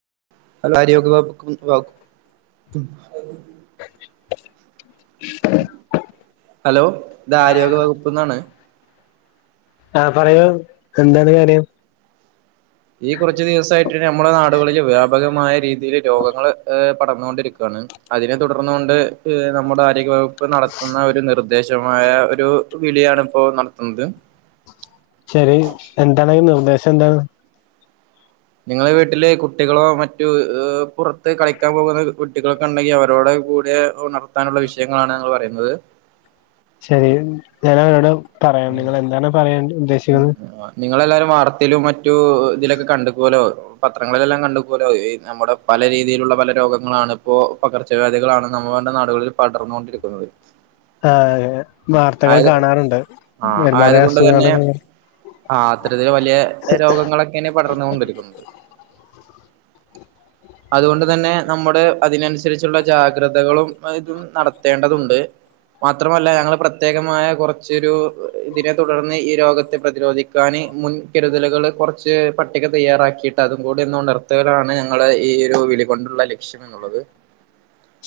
[unintelligible] ഭം [unintelligible] hello ഇത് ആരോഗ്യ വകുപ്ന്നാണ് ആഹ് പറയൂ എന്താണ് കാര്യം. ഈ കുറച്ചു ദിവസായിട്ട് നമ്മുടെ നാടുകളില് വ്യാപകം മായ രീതി ൽ രോഗങ്ങള് പടർന്നുകൊണ്ടിരിക്കുകയാണ് അതിനെ തുടർന്നുകൊണ്ട് നമ്മുടെ ആരോഗ്യവകുപ്പ് നടത്തുന്ന ഒരു നിർദ്ദേശമായ ഒരു വിളിയാണ് ഇപ്പോ നടത്തുന്നത് ശരി എന്താണ് ഈ നിർദ്ദേശം എന്താണ് നിങ്ങളെ വീട്ടില് കുട്ടികളോ മറ്റു പുറത്ത് കളിക്കാൻ പോകുന്ന കുട്ടികളൊക്കെ ഉണ്ടെങ്കി അവരോടെ കൂടെ ഉണർത്താനുള്ള വിഷയങ്ങളാണ് ഞങ്ങള് പറയുന്നത്. ശരി ഞാൻ അവരോട് പറയാം നിങ്ങള് എന്താണ് പറയാൻ ഉദ്ദേശിക്കുന്നത് നിങ്ങളെല്ലാരും വാർത്തയിലും മറ്റു ഇതിലൊക്കെ കണ്ടുക്കുവോലോ പത്രങ്ങളിലെല്ലാം കണ്ടുക്കുവോലോ ഈ നമ്മുടെ പല രീതിയിലുള്ള പല രോഗങ്ങളാണ് ഇപ്പോ പകർച്ചവ്യാധികളാണ് നമ്മടെ നാടുകളിൽ പടർന്ന് കൊണ്ടിരിക്കുന്നത്. ആഹ്. വാർത്തകൾ ആയത് കാണാറുണ്ട് ആഹ് ഒരുപാട് ആയത് കൊണ്ട് തന്നെ അസുഖങ്ങള് ആ അത്തരത്തിൽ വലിയ രോഗങ്ങളൊക്കെനെ പടർന്ന് കൊണ്ടിരിക്കുന്നത്. അതുകൊണ്ട് തന്നെ നമ്മുടെ അതിനനുസരിച്ചുള്ള ജാഗ്രതകളും ഇതും നടത്തേണ്ടതുണ്ട്. മാത്രമല്ല ഞങ്ങള് പ്ര പ്രത്യേകമായ കുറച്ചൊരു ഇതിനെ തുടർന്ന് ഈ രോഗത്തെ പ്രതിരോധിക്കാന് മുൻകരുതലുകൾ കുറച്ച് പട്ടിക തയ്യാറാക്കിയിട്ട് അതും കൂടിന്ന് ഉണർത്തലാണ് ഞങ്ങള് ഈ ഒരു വിളികൊണ്ടുള്ള ലക്ഷ്യം എന്നുള്ളത്.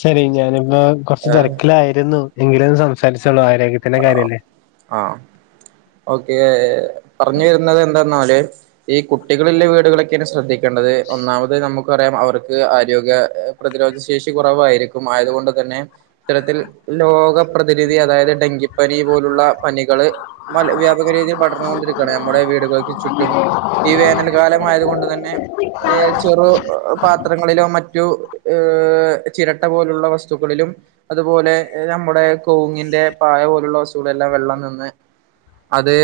ശരി ഞാനിപ്പോ കൊറച്ച് ഏഹ് തിരക്കിലായിരുന്നു എങ്കില സം ച്ചോളാം ആരോഗ്യ ത്തിന്റെ കാര്യല്ലേ. ആഹ് ഓക്കെ പർഞ്ഞ് വരുന്നതെന്തന്നാല് ഈ കു ട്ടികള്‌ല്ലെ വീടുകളൊക്കെണ് ശ്രദ്ധിക്കേണ്ടത്. ഒന്നാമത് നമു യാം അവർക്ക് ആരോഗ്യ പ്രതിരോധ ശേഷി കുറവാരിക്കും. ആയതുകൊണ്ട് തന്നെ ഇത്തരത്തിൽ ലോക പ്രതിനിധി അതായത് ഡെങ്കിപ്പനി പോലുള്ള പനികള് മൽ വ്യാപക രീതിയിൽ പടർന്നോണ്ടിരിക്കാണ് നമ്മുടെ വീടുകൾക്ക് ചുറ്റും ഈ വേനൽ കാലമായതുകൊണ്ട് തന്നെ ഏഹ് ചെറു പാത്രങ്ങളിലോ മറ്റു ഏ ചിരട്ട പോലുള്ള വസ്തുക്കളിലും അതുപോലെ നമ്മുടെ കൗങ്ങിന്റെ പായ പോലുള്ള വസ് കൂടെ എല്ല വെള്ളം നിന്ന് അത്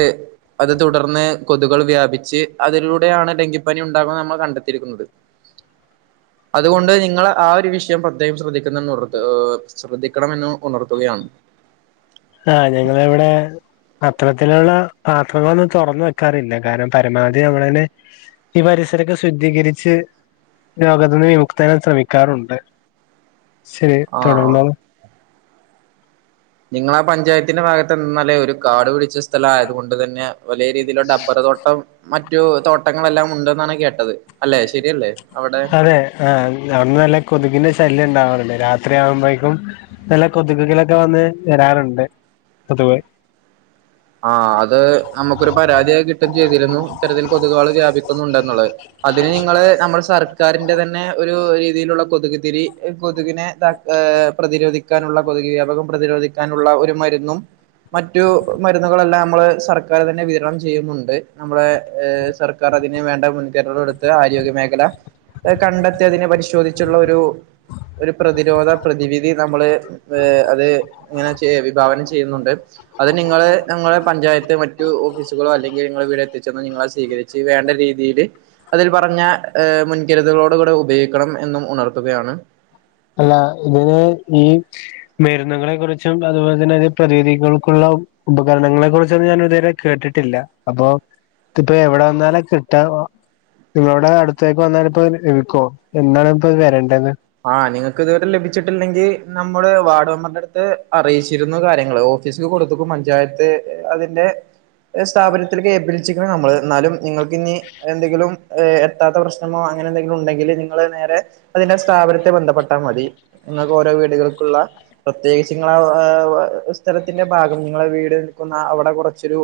അത് തുടർന്ന് കൊത്കൾ വ്യാപി ച്ച് അതിലൂടെയാണ് ഡെങ്കിപ്പനി ഉ ഉണ്ടാവം നമ്മൾ കണ്ടെത്തിരിക്കുന്നത്. അതുകൊണ്ട് നിങ്ങൾ ആ ഒരു വിഷ ക്ക്യാൻ പ്രത്യേകം ശ്രെദ്ധി [unintelligible] ഏഹ് ശ്രദ്ധി ക്കണമെന്ന് ഉണർത്തുകയാണ്. ആഹ് ഞങ്ങള ഇവിടെ അത്തരത്തില്ള്ള പാത്രങ്ങളൊന്നും തൊറന്ന് വെക്കാറില്ല കാര പരമാവധി ഞങ്ങളന്നെ ഈ പരിസരൊക്കെ ശുദ്ധീകരിച്ച് രോഗത്തിന്ന് വിമുക്തരാൻ ശ്രമിക്കാറുണ്ട് ശരി ആഹ് തുടർന്നോളു നിങ്ങള ആ പഞ്ചായത്തിന്റെ ഭാഗത്ത് നിന്നല്ലേ ഒരു കാട് പിടിച്ച സ്ഥലം ആയത് കൊണ്ട് തന്നെ വലിയ രീതിയിലുള്ള ഡബ്ബർ തോട്ടം മറ്റ് തോട്ടങ്ങളെല്ലാം ഉണ്ടെന്നാണ് കേട്ടത്. അല്ലെ ശരിയല്ലേ അവിടെ അതെ ആഹ്! അവിടെ നല്ല കൊതുകിന്റെ ശല്യം ഉണ്ടാവറ് രാത്രി ആവുമ്പോഴക്കും നല്ല കൊതുക്കളൊക്കെ വന്ന് വരാറുണ്ട് കൊതുക് ആ അത് നമുക്കൊരു പരാതിയായി കിട്ടും ചെയ്തിരുന്നു ഇത്തരത്തിൽ കൊതുകള് വ്യാപിക്കുന്നുണ്ടെന്നുള്ളത് അതിന് നിങ്ങള് നമ്മൾ സാർ ക്കാരിന്റെ തന്നെ ഒരു രീതിയിലുള്ള കൊതുകുതിരി കൊതുകിനെ താക് പ്രതിരോധിക്കാനുള്ള കൊതുക് വ്യാപകം പ്രതിരോധിക്കാനുള്ള ഒരു മരുന്നും മറ്റു മരുന്നുകളെല്ലാം നമ്മൾ സർക്കാർ തന്നെ വിതരണം ചെയ്യുന്നുണ്ട് നമ്മെളെ എ സർക്കാർ അതിന് വേണ്ട മുൻകരുതല് എടുത്ത് ആരോഗ്യമേഖല കണ്ടെത്തി അതിനെ പരിശോധിച്ചുള്ള ഒരു ഒരു പ്രതിരോധ പ്രതിവിധി നമ്മൾ അത് ഇങ്ങനെ ചെ വിഭാവനം ചെയ്യുന്നുണ്ട് അതി നിങ്ങൾ ഞങ്ങളെ പഞ്ചായത്ത് മറ്റു ഓഫീസുകളോ അല്ലെങ്കിൽ നിങ്ങൾ വീടെ എത്തിച്ചെന്ന് നിങ്ങളെ സ്വീകരിച്ച് വേണ്ട രീതിയിൽ അതിൽ പറഞ്ഞ മുൻകരുതലുകളോട് കൂടെ ഉപയോഗിക്കണം എന്നും ഉണർത്തുകയാണ് അല്ല ഇതിന് ഈ മരുന്നുകളെ കുറിച്ചും അതുപോലെ തന്നെ അതി പ്രതിതികൾക്കുള്ള ഉപകരണങ്ങളെ കുറിച്ചൊന്നും ഞാൻ ഇതുവരെ കേട്ടിട്ടില്ല അപ്പൊ ഇതിപ്പോ എവിടെ വന്നാലും കിട്ടവാ നിങ്ങളുടെ അടുത്തേക്ക് വന്നാല ഇപ്പോ എക്കുവോ എന്നാണ് ഇപ്പത് വരേണ്ടന്ന് ആ നിങ്ങൾക്ക് ഇതുവരെ ലഭിച്ചിട്ടില്ലെങ്കിൽ നമ്മൾ വാർഡ് മെമ്പറിന്റെ അടുത്ത് അറിയിച്ചിരുന്നു കാര്യങ്ങള് ഓഫീസില് കൊടുത്തക്കും പഞ്ചായത്ത് അതിന്റെ സ്ഥാപനത്തിലേക്ക് ഏൽപ്പിച്ചിരിക്കുന്നു നമ്മള് എന്നാലും നിങ്ങൾക്ക് ഇനി എന്തെങ്കിലും എത്താത്ത പ്രശ്നമോ അങ്ങനെ എന്തെങ്കിലും ഉണ്ടെങ്കിൽ നിങ്ങൾ നേരെ അതിന്റെ സ്ഥാപനത്തെ ബന്ധപ്പെട്ടാൽ മതി നിങ്ങൾക്ക് ഓരോ വീടുകൾക്കുള്ള പ്രത്യേകിച്ച് നിങ്ങള ആ സ്ഥലത്തിന്റെ ഭാഗം നിങ്ങളെ വീട് നിൽക്കുന്ന അവിടെ കുറച്ചൊരു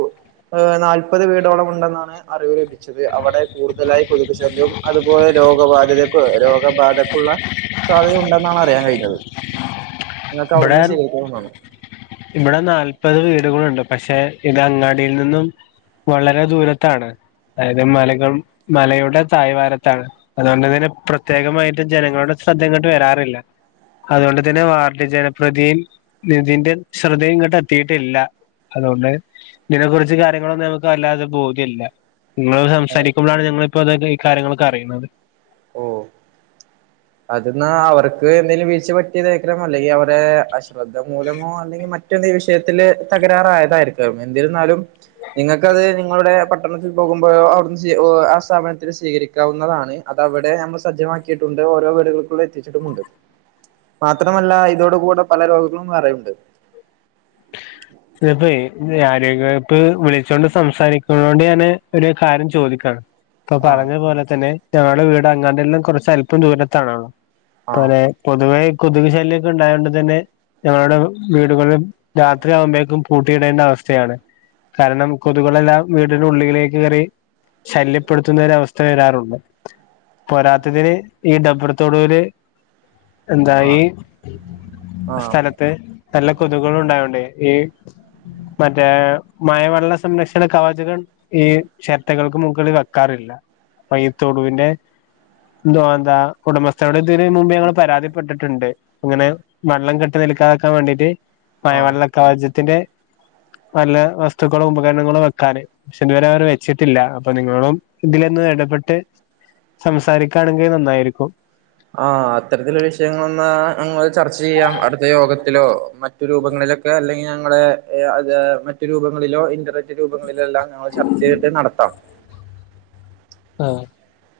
നാല്പത് വീടോളം ഉണ്ടെന്നാണ് അറിവ് ലഭി ച്ചത് അവിടെ കൂടുതലായി കൊതുകു ശല്യം അതുപോലെ രോഗബാധ്യതക്കു രോഗബാധക്കുള്ള സാധ്യത ഉണ്ടെന്നാണ് അറിയൻ കഴിഞ്ഞത് നിങ്ങൾക്ക് ഇവിടെ അവിടുന്ന് സ്ഥിരീകരിച്ചത് കൊണ്ടാണ്. ഇവിടെ നാല്പത് വീടുകളുണ്ട്. പക്ഷെ ഇത് അങ്ങാടിയിൽ നിന്നും വളരെ ദൂരത്താണ് അതായത് മലകളും മലയുടെ തായ് വാരത്താണ് അതുകൊണ്ട് തന്നെ പ്രത്യേകമായിട്ട് ജനങ്ങളുടെ ശ്രദ്ധ ഇങ്ങോട്ട് വരാറില്ല അതുകൊണ്ട് തന്നെ വാർഡ് ജന പ്രതിയും നിതിന്റെ ശ്രദ്ധയും ഇങ്ങോട്ട് എത്തിയിട്ടില്ല അതുകൊണ്ട് ഇതിനെ കുുറിച്ച് കാര്യങ്ങളൊന്നും നമുക്ക് അല്ലാതെ ബോധ്യല്ല. നിങ്ങൾ സംസാരിക്കുമ്പോഴാണ് ഞങ്ങള്! ഇപ്പൊ ഇതൊക്കെ ഈ കാര്യങ്ങളൊക്കെ അറിയുന്നത് ഓഹ് അത് ന്നാവർക്ക് എന്തെലും വീഴ്ച പറ്റിയതായികരം അല്ലെങ്കിൽ അവടെ അശ്രദ്ധ മൂലമോ അല്ലെങ്കിൽ മറ്റ എന്തെങ്കിലും വിഷയത്തിൽ തകരാറായതായിരിക്കും എന്തിരുന്നാലും നിങ്ങൾക്കത് നിങ്ങളുടെ പട്ടണത്തിൽ പോകുമ്പോൾ അവിടെന്ന് ആ സ്ഥാപനത്തിൽ സ്വീകരിക്കാവുന്നതാണ് അതവിടെ നമ്മൾ സജ്ജമാക്കിയിട്ടുണ്ട്. ഓരോ വീടുകൾക്കൂ എത്തിച്ചിട്ടുമുണ്ട്. മാത്രമല്ല, ! ഇതോട കൂടെ പല രോഗങ്ങളും വേറെയുണ്ട്. ചിലപ്പോ ആരോഗ്യപ്പ് വിളിച്ചൊണ്ട് സംസാരിക്ക കൊണ്ട് ഞാന് ഒരു കാര്യം ചോദിക്കാണ്. ഇപ്പൊ ആഹ് പറഞ്ഞ പോലെ തന്നെ ഞങ്ങടെ വീട് അങ്ങാടിൽ നിന്നും കുറച്ച് അല്പം ദൂരത്താണോ? ആഹ് പയേ പൊതുവേ കൊതുകു ശല്യൊക്കെ ഉണ്ടായൊണ്ട് തന്നെ ഞങ്ങളുടെ വീടുകളും രാത്രി ആവുമ്പേക്കും പൂട്ടിയിടേണ്ട അവസ്ഥയാണ് കാരണം കൊതുകളെല്ലാം വീടിനുള്ളിലേ കെറി ശല്യപ്പെടുത്തുന്ന ഒരവസ്ഥ വരാറുണ്ട് പോരാത്തതിന് ഈ ഡബർ തൊടുവില് എന്താ ഈ ആഹ് ആഹ് സ്ഥലത്ത്? നല്ല കൊതുകുകള് ഉണ്ടായാ ലെ ഈ മറ്റേ മഴവെള്ള സംരക്ഷണ കവചകം ഈ ചെരട്ടകൾക്ക് മുകളിൽ വെക്കാറില്ല അപ്പൊ ഈ തൊടുവിന്റെ എന്തോ എന്താ ഉടമസ്ഥകളിൽ ഇതിന് മുമ്പു ഞങ്ങൾ പരാതിപ്പെട്ടിട്ട് ണ്ട് അങ്ങനെ വെള്ളം കെട്ട് നിൽക്കാതാക്കാൻ വേണ്ടീട്ട് ആഹ് മയവെള്ളക്കാചത്തിന്റെ നല്ല വസ്തുക്കളും ഉപകരണങ്ങളും വെക്കാന് പക്ഷെ ഇതുവരെ അവര് വെച്ചിട്ടില്ല അപ്പൊ നിങ്ങളും ഇതിലന്ന് ഇടപെട്ട് സംസാരിക്കാണ്ങ്കി അത് നന്നായിരിക്കും ആ അത്തരത്തില വിഷയങ്ങളൊളാ ഞങ്ങൾ ചർച്ച ചെയ്യാം അടുത്ത യോഗത്തിലോ മറ്റു രൂപങ്ങളിലൊക്കെ അല്ലെങ്കിൽ ഞങ്ങൾ ഏ അത് മറ്റു രൂപങ്ങളിലോ ഇന്റർനെറ്റ് രൂപങ്ങളിലോ എല്ലാം ഞങ്ങൾ ചർച്ച ചെയ്തിട്ട് നടത്താം ആ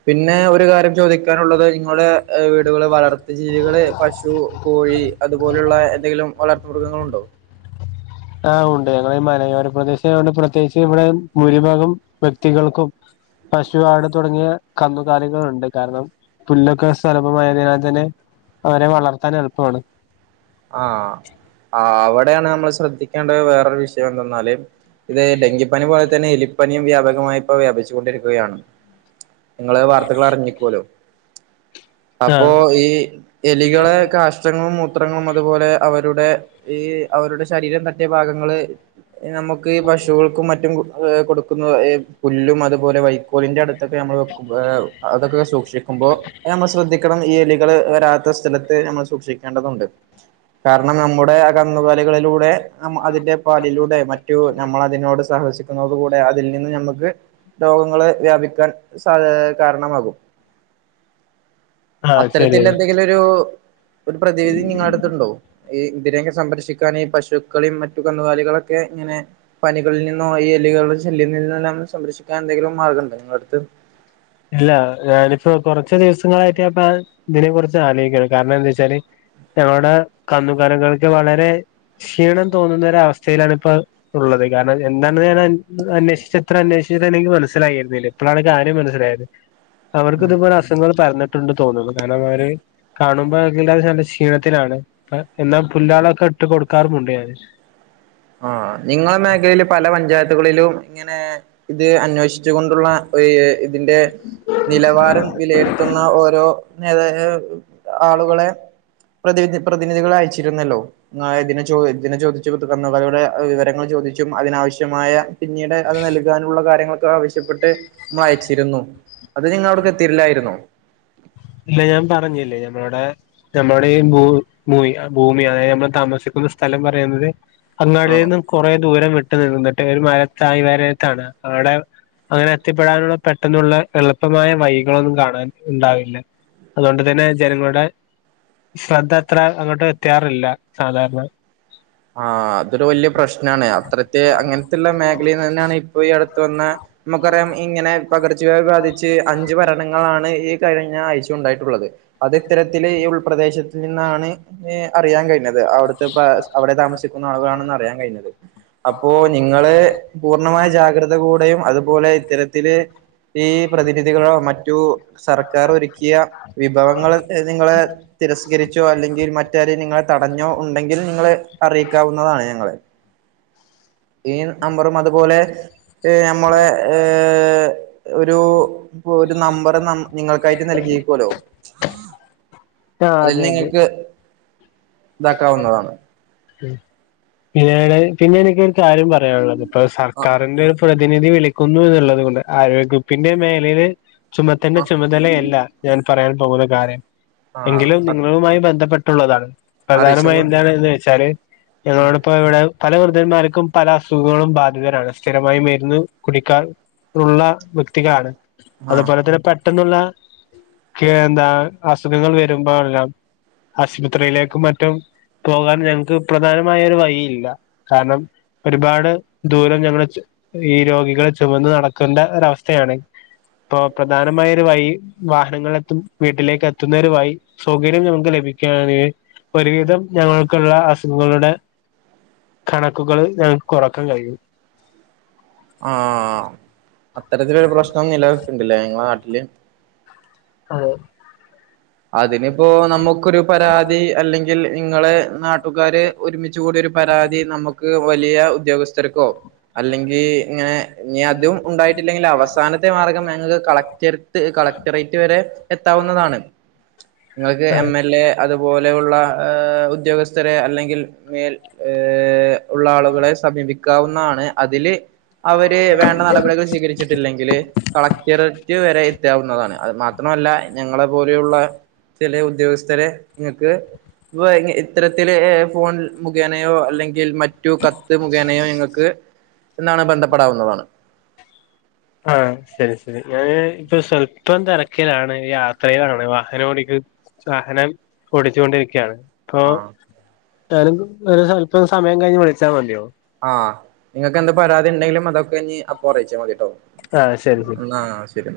പിന്നെ ഒരു കാര്യം ചോദിക്കാനുള്ളത് നിങ്ങള് വീടുകൾ വളർത്ത് ജീവികൾ പശു, കോഴി, അതുപോൽ ഉള്ള എന്തെങ്കിലും വളർ മൃഗങ്ങളുണ്ടോ? ആഹ് ഉണ്ട്, ഞങ്ങൾ ഈ മലയോര പ്രദേശമായോണ്ട് പ്രത്യേകിച്ച് ഇവിടെ ഭൂരിഭാഗം വ്യക്തികൾക്കും പശു ആട് തുടങ്ങിയ കന്നുകാലികൾ ഉണ്ട്, കാരണം പുല്ല് ഒക്കെ സുലഭമായതിനാൽ തന്നെ അവരെ വളർത്താൻ എളുപ്പമാണ്. ആഹ് ആ അവി ടെയാണ് നമ്മൾ ശ്രദ്ധേണ്ട വേറൊരു വിഷയം എന്താല്. ഇത് ഡെങ്കിപ്പനി പോലത്തെ. തന്നെ എലിപ്പനിയും വ്യാപകമായി ഇപ്പോ വ്യാപിച്ചു കൊണ്ടിരിക്കുകയാണ്. നിങ്ങള് വാർത്തകൾ അറിഞ്ഞിക്കുവല്ലോ. അപ്പോ ആഹ് ഈ എലികളെ കാഷ്ടങ്ങളും ഒ മൂത്രങ്ങളും. അതുപോലെ അവരുടെ ഈ അവരുടെ ശരീരം തട്ടിയ ഭാഗങ്ങളെ. നമുക്ക് ഈ പശുക്കൾക്കും മറ്റും. ഏഹ് കൊടുക്കുന്നു ഈ പുല്ലും അതുപോലെ വൈക്കോലിന്റെ അടു ത്ത് നമ്മൾ ഏഹ് അതൊക്കെ സൂക്ഷിക്കുമ്പോ നമ്മൾ ശ്രദ്ധ ക്കണം ഈ എലികൾ വരാത്ത സ്ഥലത്ത് നമ്മൾ സൂക്ഷിക്കേണ്ടതുണ്ട്. കാരണം നമ്മുടെ ആ കന്നുകാലികളിലൂടെ. ആ അതിന്റെ പാലിലൂടെ മറ്റു നമ്മൾ അതിനോട് സഹകരി ക്കുന്നു കൂടെ അതിൽ നിന്ന് നമ്മുക്ക് രോഗങ്ങളെ വ്യാപിക്കാൻ സ കാരണമാകും. ആഹ് അത്തരത്തിൽ ശരിയാണ് എന്തെങ്കിലൊരു പ്രതിവിധി നിങ്ങള ഈ ഇതിനെക്കെ സംരക്ഷിക്കാന് ഈ പശുക്കളിം മറ്റു കന്നുകാലികളൊക്കെ ഇങ്ങനെ പനികളിൽ നിന്നോ ഈ എല്ലികള്ടെ ശല്യ നിന്നെല്ലാം സംരക്ഷിക്കാൻ എന്തെങ്കിലും മാർഗണ്ടൊ നിങ്ങളെ അടുത്ത് ഇല്ല ഞാനിപ്പം കൊറച്ച് ദിവസങ്ങളായിട്ട് ഞാ [unintelligible] അപ്പ ഇതിനെ കുറിച്ച് ആലോയ്ക്കാണ് കാരണം എന്താ വെച്ചാല് ഞങ്ങളുടെ കന്നുകാലുകൾക്ക് വളരെ ക്ഷീണം തോന്നുന്നര അവസ്ഥയിലാണ് ഇപ്പോ ഉള്ളത് കാരണം എന്താണ്ന്ന് ഞാൻ അന്വേഷിച്ച ഇത്ര അന്വേഷിച്ച എനിക്ക് മനസ്സിലായിരുന്നില്ല ഇപ്പളാണ് കാര്യം മനസ്സിലായത് അവർക്ക് ഇതുപോലെ അസുങ്ങൾ പരന്നിട്ടുണ്ട് തോന്ന്ണ് കാരണം അവര് കാണുമ്പോ അത് നല്ല ക്ഷീണത്തിലാണ് ഇപ്പ എന്നാ പുല്ലാളൊക്കെ ഇട്ട് കൊടുക്കാറുമുണ്ട് ഞാന് ആഹ് നിങ്ങളെ മേഖലയില് പല പഞ്ചായത്തുകളിലും ഇങ്ങനെ ഇത് അന്വേഷ് കൊണ്ടുള്ള ഒര് ഇതിന്റെ നിലവാരം വിലയിരുത്തുന്ന ഓരോ നേതാഹ് ആളുകളെ പ്രതി പ്രതിനിധികളെ അയച്ചിരുന്നല്ലോ ഇതിനെ ഇങ്ങ [unintelligible] ചോ ഇതിനെ ചോദിച്ചു വരുടെ വിവരങ്ങൾ ചോദിച്ചും അതിനാവശ്യമായ പിന്നീട് അത് നൽകാനുള്ള കാര്യങ്ങൾ ആവശ്യപ്പെട്ട് വായിച്ചിരുന്നു അത് നിങ്ങള് അവിട്ക്ക് എത്തിരില്ലായിരുന്നോ ഇവിടെ നമ്മുടെ ഈ ഭൂ ഭൂ ഭൂമി അതായത് നമ്മൾ താമസിക്കുന്ന സ്ഥലം പറയുന്നത് അങ്ങാടിയിൽ ആഹ് നിന്നും കുറെ ദൂരം വി ഇത്തിരി നേരം ഇരുന്നിട്ട് ഒരു മരത്തായ വരത്താണ് അവിടെ അങ്ങനെ എത്തിപ്പെടാനുള്ള പെട്ടെന്നുള്ള എളുപ്പമായ വഴിക്കളെ ഒന്നും കാണാൻ ഉണ്ടാവില്ല. അതുകൊണ്ട് തന്നെ ജനങ്ങളുടെ ശ്രദ്ധ അത്ര അങ്ങോട്ട് എത്തിയാറില്ല സാധാരണ. ആഹ് അതൊരു വലിയ പ്രശ്നയാണ്, അത്രത്തെ അങ്ങനത്തുള്ള മേഖലയിന്ന് തന്നെയാണ് ഇപ്പൊ ഈ അടുത്ത വന്ന നമുക്കറിയാം ഇങ്ങനെ പകർച്ചവ്യാധി ബാധിച്ച് അഞ്ചു മരണങ്ങളാണ് ഈ കഴി ഞ്ഞ ആഴ്ച ഉണ്ടായിട്ടുള്ളത്. അത് ഇത്തരത്തില് ഈ ഉൾപ്രദേശത്തിൽ നിന്നാണ് ഇങ്ങനെ. അറിയാൻ കഴിഞ്ഞത്. അതെ അവിടുത്തെ പകർ താമസിക്കുന്ന ആളുക്കാണ് എന്ന് അറിയാൻ കഴിഞ്ഞത്. അപ്പോ നിങ്ങള് പൂർണമായി. ജാഗ്രത കൂടെയും അതുപോലെ ഇത്തരത്തില് ഈ പ്രതിനിധികളോ മറ്റു സർക്കാർ ഒരുക്കിയ വിഭവങ്ങൾ നിങ്ങളെ തിരസ്കരിച്ചോ അല്ലെങ്കിൽ മറ്റാര് നിങ്ങളെ തടഞ്ഞോ ഉണ്ടെങ്കിൽ നിങ്ങൾ. അറിയിക്കാവുന്നതാണ് ഞങ്ങളെ. ഈ നമ്പറും അതുപോലെ. ഈ നമ്മളെ ഏഹ്. ഒരു ഒരു നമ്പർ നമ്മ് നിങ്ങൾക്കായിട്ട്. നൽകിക്കുവല്ലേ. ആ അതെ അതെ ഇതാക്കാവുന്നതാണ് പിന്ന പിന്നെ എനിക്ക് ഒരു കാര്യം പറയാനുള്ളത് സർക്കാരിന്റെ പ്രതിനിധി വിളിക്കുന്നു എന്നുള്ളത് കൊൊണ്ട് ആരോഗ്യകുപ്പിന്റെ മേഖയിയില് ചുമത്തിന്റെ ചുമതലയല്ല ഞാൻ പറയാൻ പോകില്ല കാര്യം ആഹ് എങ്കിലും ആഹ് നിങ്ങളുമായി ബന്ധപ്പെട്ട ട്ടുള്ളതാണ് പ്രധാനമായും അറിയിച്ചോളൂ എന്താണ് വെച്ച ഞങ്ങൽ ഇപ്പോ എവിടെ പല വൃദ്ധന്മാർക്കും പല അസുഖങ്ങളും ബാധിതരാണ് സ്ഥിരമായി മരുന്ന് കുടിക്കാൻ ഉള്ള വ്യക്തികളാണ് ആഹ് അതുപോലെ തന്നെ പെട്ടെന്നുള്ള ക്ക എന്താ അസുഖങ്ങൾ വരുമ്പോഴെല്ലാം ആശുപത്രിയിലേക്കും മറ്റും പ്രോഗ്ര [inaudible] ഞങ്ങക്ക് പ്രധാനമായരു വഴി ഇല്ല കാരണം ഒരുപാട് ദൂരം ഞങ്ങൾ ഈ രോഗികളെ ചുമന്ന് നടക്കേണ്ട ഒരു അവസ്ഥയാണ് ഇപ്പ പ്രധാനമായരു വഴി വാഹനങ്ങളിലെത്തും വീട്ടിലേക്ക് എത്തുന്നതിനുമായി സൗകര്യം ഞങ്ങൾക്ക് ലഭിക്കുകയാണെങ്കിൽ ഒരുവിധം ഞങ്ങൾ ക്കള്ള അസുഖങ്ങളുടെ കണക്കുകൾ ഞങ്ങൾക്ക് കുറക്കാൻ കഴിയും ആ ആ അത് അത്തരത്തിലൊരു പ്രശ്നം നിലനിൽക്ക ഉണ്ടില്ലേ ങ്ങളൾ ഇല്ല അതേ അതിനിപ്പോ നമുക്കൊരു പരാതി അല്ലെങ്കിൽ നിങ്ങള് നാട്ടുകാര് ഒരുമിച്ച് കൂടിയ ഒരു പരാതി നമുക്ക് വലിയ ഉദ്യോഗസ്ഥർക്കോ അല്ലെങ്കിൽ ഇങ്ങനെ ഇനി അതും ഉണ്ടായിട്ടില്ലെങ്കിൽ അവസാനത്തെ മാർഗം ഞങ്ങക്ക് കളക്ടർത്ത് കളക്ടറേറ്റ് വരെ എത്താവുന്നതാണ് നിങ്ങക്ക് എം എൽ എ അത് അതുപോലെയുള്ള ഏ ഉദ്യോഗസ്ഥരെ അല്ലെങ്കിൽ മേൽ ഏ ഉള്ള ആളുകളെ സമീപിക്കാവുന്നതാണ് അതില് അവര് വേണ്ട നടപടികൾ സ്വീകരിച്ചിട്ടില്ലെങ്കിൽ കളക്ടറേറ്റ് വരെ എത്താവുന്നതാണ് അത് മാത്രമല്ല ഞങ്ങളെ പോലെയുള്ള ചില ഉദ്യോഗസ്ഥരെ നിങ്ങക്ക് ഇ ഇത്തരത്തില ഫോൺ മുഖേനയോ അല്ലെങ്കിൽ മറ്റു കത്ത് മുഖേനയോ നിങ്ങൾക്ക് എന്നാണ് ബന്ധപ്പെടാവുന്നതാണ് ആ ശരി ശരി ഞാന് ഇപ്പൊ സ്വല്പം തിരക്കയിലാണ് യാത്രയിലാണ് വാഹനം ഓടിക്ക വാഹനം ഓടിച്ചുകൊണ്ടിരിക്കയാണ് താ ആഹ് ഞാന് ഒരു സ്വല്ം സമയം കഴിഞ്ഞ് വിളിച്ചാൽ മതിയോ ആഹ് നിങ്ങക്ക് എന്താ പരാതി ഉണ്ടെങ്കിലും അതൊക്കെ കഴിഞ്ഞ് കുറയിച്ചേ മതിട്ടോ ആഹ് ശരി ശരി എന്നാ ശരി